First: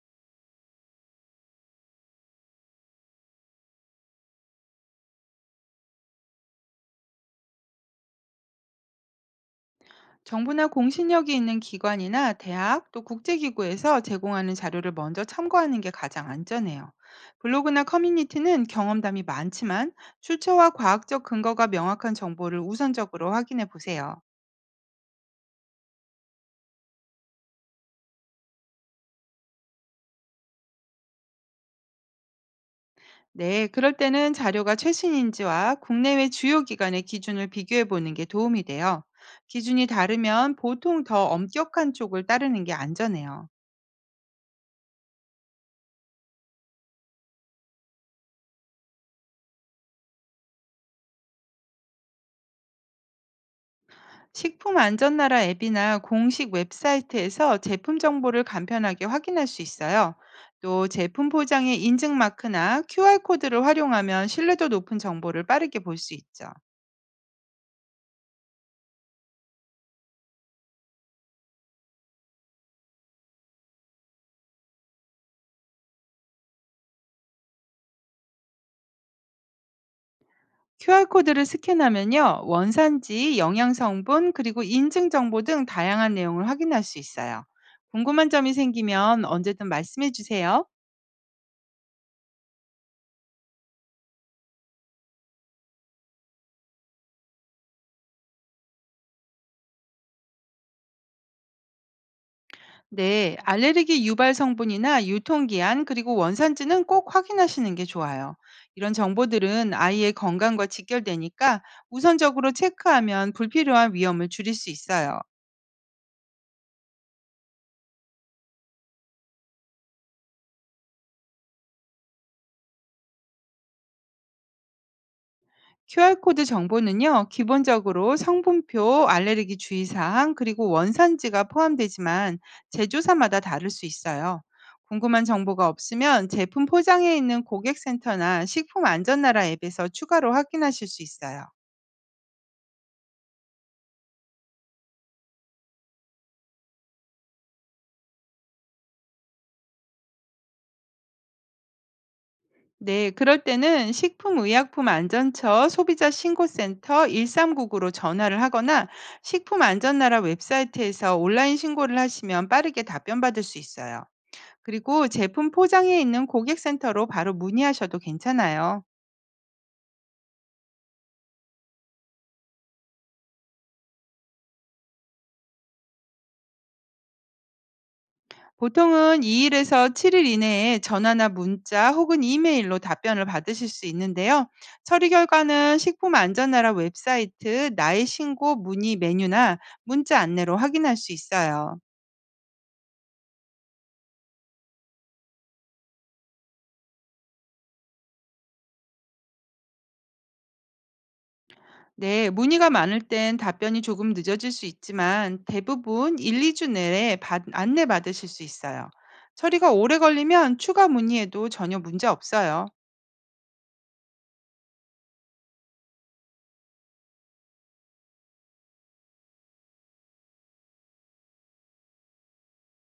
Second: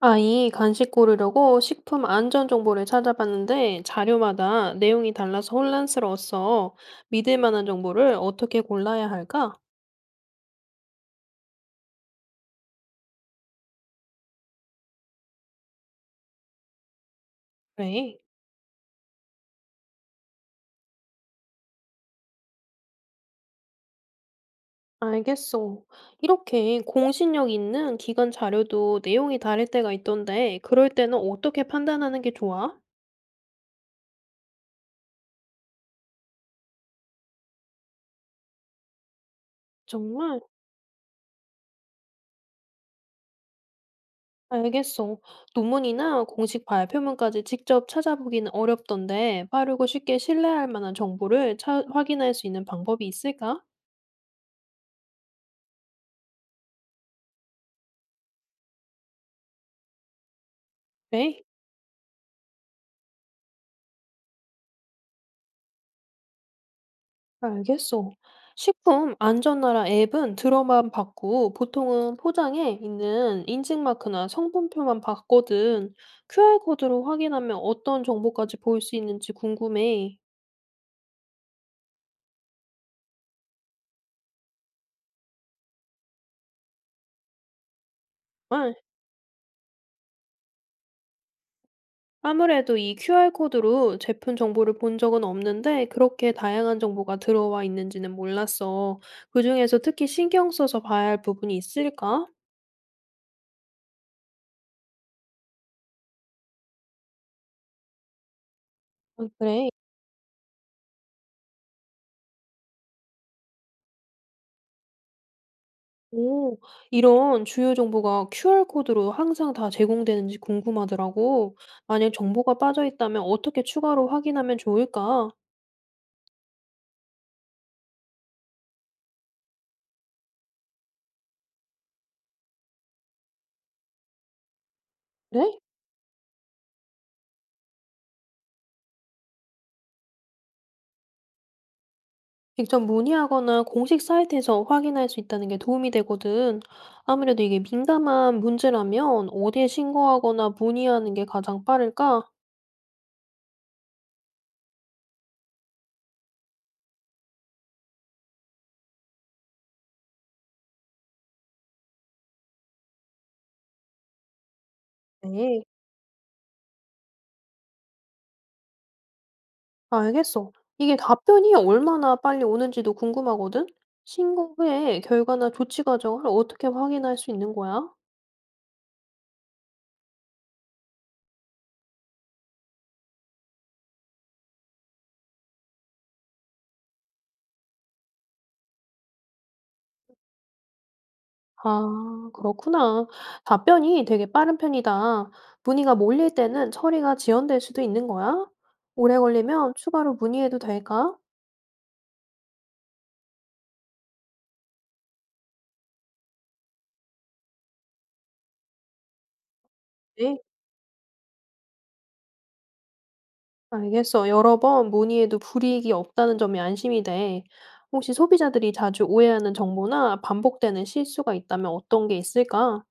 아이 간식 고르려고 식품 안전 정보를 찾아봤는데 자료마다 내용이 달라서 혼란스러웠어. 믿을 만한 정보를 어떻게 골라야 할까? 정부나 공신력이 있는 기관이나 대학 또 국제기구에서 제공하는 자료를 먼저 참고하는 게 가장 안전해요. 블로그나 그래, 커뮤니티는 경험담이 많지만 출처와 과학적 근거가 명확한 정보를 우선적으로 확인해 보세요. 알겠어. 이렇게 공신력 있는 기관 자료도 내용이 다를 때가 있던데 그럴 때는 어떻게 판단하는 게 좋아? 네, 그럴 때는 자료가 최신인지와 국내외 주요 기관의 기준을 비교해 보는 게 도움이 돼요. 기준이 정말? 다르면 보통 더 엄격한 쪽을 따르는 게 안전해요. 알겠어. 논문이나 공식 발표문까지 직접 찾아보기는 어렵던데 빠르고 쉽게 신뢰할 만한 정보를 확인할 수 있는 방법이 있을까? 식품안전나라 앱이나 공식 웹사이트에서 제품 정보를 간편하게 확인할 수 있어요. 또 제품 그래. 포장에 인증 마크나 QR코드를 활용하면 신뢰도 높은 정보를 빠르게 볼 수 있죠. 알겠어. 식품 안전나라 앱은 들어만 봤고 보통은 포장에 있는 인증마크나 성분표만 봤거든. QR코드로 확인하면 어떤 정보까지 볼 수 있는지 궁금해. QR코드를 스캔하면요, 원산지, 영양성분, 그리고 인증 정보 등 다양한 내용을 확인할 수 있어요. 궁금한 점이 아, 생기면 언제든 말씀해 주세요. 아무래도 이 QR코드로 제품 정보를 본 적은 없는데 그렇게 다양한 정보가 들어와 있는지는 몰랐어. 그중에서 특히 신경 써서 봐야 할 부분이 있을까? 네, 알레르기 유발 성분이나 유통기한 그리고 원산지는 꼭 확인하시는 게 좋아요. 이런 아, 그래. 정보들은 아이의 건강과 직결되니까 우선적으로 체크하면 불필요한 위험을 줄일 수 있어요. 오, 이런 주요 정보가 QR 코드로 항상 다 제공되는지 궁금하더라고. 만약 정보가 빠져 있다면 어떻게 추가로 확인하면 좋을까? QR코드 정보는요, 기본적으로 성분표, 알레르기 주의사항, 그리고 원산지가 포함되지만 제조사마다 다를 수 있어요. 궁금한 네, 정보가 없으면 제품 포장에 있는 고객센터나 식품안전나라 앱에서 추가로 확인하실 수 있어요. 직접 문의하거나 공식 사이트에서 확인할 수 있다는 게 도움이 되거든. 아무래도 이게 민감한 문제라면 어디에 신고하거나 문의하는 게 가장 빠를까? 네, 그럴 때는 식품의약품안전처 소비자신고센터 1399로 전화를 하거나 식품안전나라 웹사이트에서 온라인 신고를 하시면 빠르게 답변받을 수 있어요. 그리고 제품 네, 포장해 있는 고객센터로 바로 문의하셔도 괜찮아요. 알겠어. 이게 답변이 얼마나 빨리 오는지도 궁금하거든? 신고 후에 결과나 조치 과정을 어떻게 확인할 수 있는 거야? 보통은 2일에서 7일 이내에 전화나 문자 혹은 이메일로 답변을 받으실 수 있는데요. 처리 결과는 식품안전나라 웹사이트 나의 신고 문의 메뉴나 문자 안내로 확인할 수 있어요. 아, 그렇구나. 답변이 되게 빠른 편이다. 문의가 몰릴 때는 처리가 지연될 수도 있는 거야? 오래 걸리면 추가로 문의해도 될까? 네, 문의가 많을 땐 답변이 조금 늦어질 수 있지만 대부분 1, 2주 내에 안내받으실 수 있어요. 처리가 오래 네. 걸리면 추가 문의에도 전혀 문제 없어요. 알겠어. 여러 번 문의해도 불이익이 없다는 점이 안심이 돼. 혹시 소비자들이 자주 오해하는 정보나 반복되는 실수가 있다면 어떤 게 있을까?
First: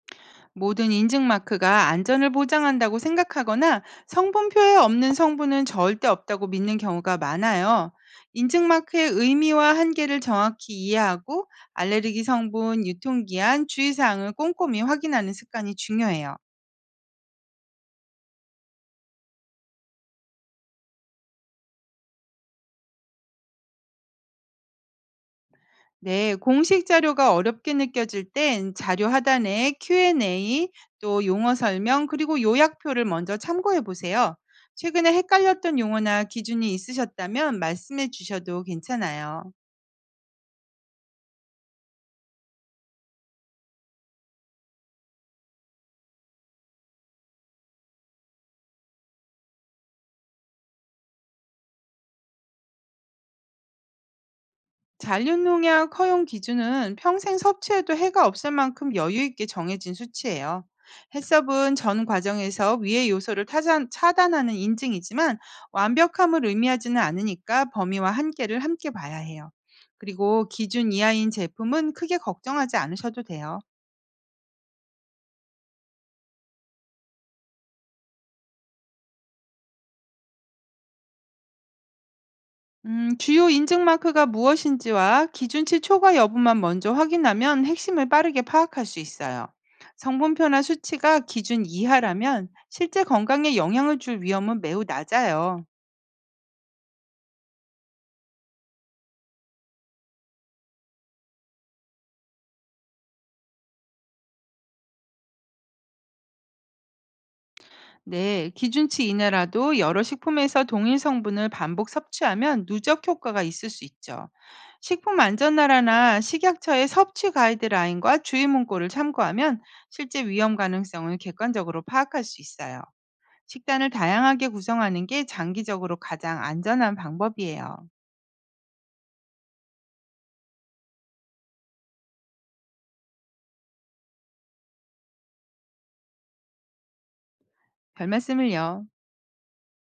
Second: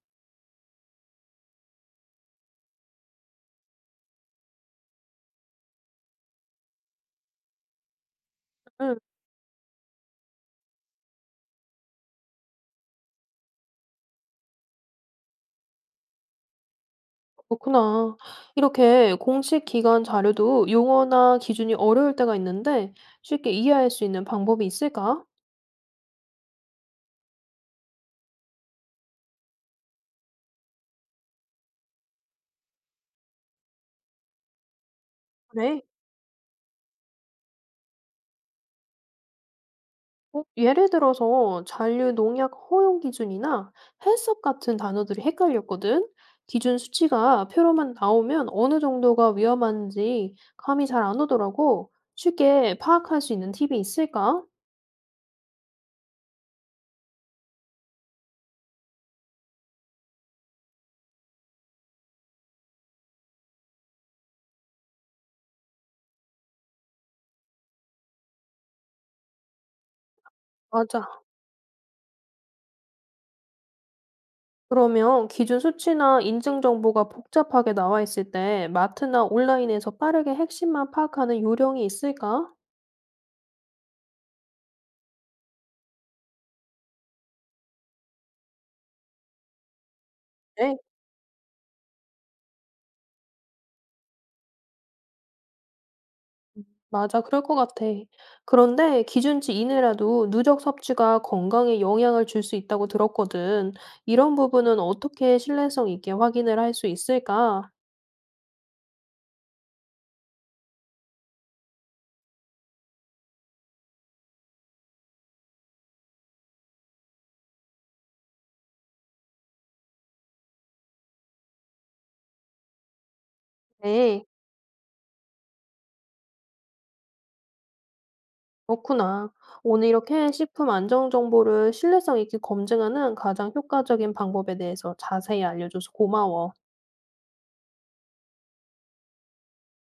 모든 인증 마크가 안전을 보장한다고 생각하거나 성분표에 없는 성분은 절대 없다고 믿는 경우가 많아요. 인증 음, 마크의 의미와 한계를 정확히 이해하고 알레르기 성분, 유통기한, 주의사항을 꼼꼼히 확인하는 습관이 중요해요. 그렇구나. 이렇게 공식 기관 자료도 용어나 기준이 어려울 때가 있는데 쉽게 이해할 수 있는 방법이 있을까? 네, 공식 자료가 어렵게 느껴질 땐 자료 하단에 Q&A, 또 용어 설명, 그리고 요약표를 먼저 참고해 보세요. 최근에 헷갈렸던 네. 용어나 기준이 있으셨다면 말씀해 주셔도 괜찮아요. 어, 예를 들어서 잔류 농약 허용 기준이나 헬스업 같은 단어들이 헷갈렸거든. 기준 수치가 표로만 나오면 어느 정도가 위험한지 감이 잘 안 오더라고. 쉽게 파악할 수 있는 팁이 있을까? 잔류농약 허용 기준은 평생 섭취해도 해가 없을 만큼 여유 있게 정해진 수치예요. 해썹은 전 과정에서 위의 요소를 차단하는 인증이지만 완벽함을 의미하지는 않으니까 범위와 한계를 함께 봐야 해요. 그리고 기준 맞아. 이하인 제품은 크게 걱정하지 않으셔도 돼요. 그러면 기준 수치나 인증 정보가 복잡하게 나와 있을 때 마트나 온라인에서 빠르게 핵심만 파악하는 요령이 있을까? 주요 인증 마크가 무엇인지와 기준치 초과 여부만 먼저 확인하면 핵심을 빠르게 파악할 수 있어요. 성분표나 네, 수치가 기준 이하라면 실제 건강에 영향을 줄 위험은 매우 낮아요. 맞아. 그럴 것 같아. 그런데 기준치 이내라도 누적 섭취가 건강에 영향을 줄 수 있다고 들었거든. 이런 부분은 어떻게 신뢰성 있게 확인을 할 수 있을까? 네, 기준치 이내라도 여러 식품에서 동일 성분을 반복 섭취하면 누적 효과가 있을 수 있죠. 식품안전나라나 식약처의 섭취 가이드라인과 주의 문구를 참고하면 실제 위험 가능성을 객관적으로 파악할 수 있어요. 식단을 네, 다양하게 구성하는 게 장기적으로 가장 안전한 방법이에요. 그렇구나. 오늘 이렇게 식품 안전 정보를 신뢰성 있게 검증하는 가장 효과적인 방법에 대해서 자세히 알려줘서 고마워. 별 말씀을요.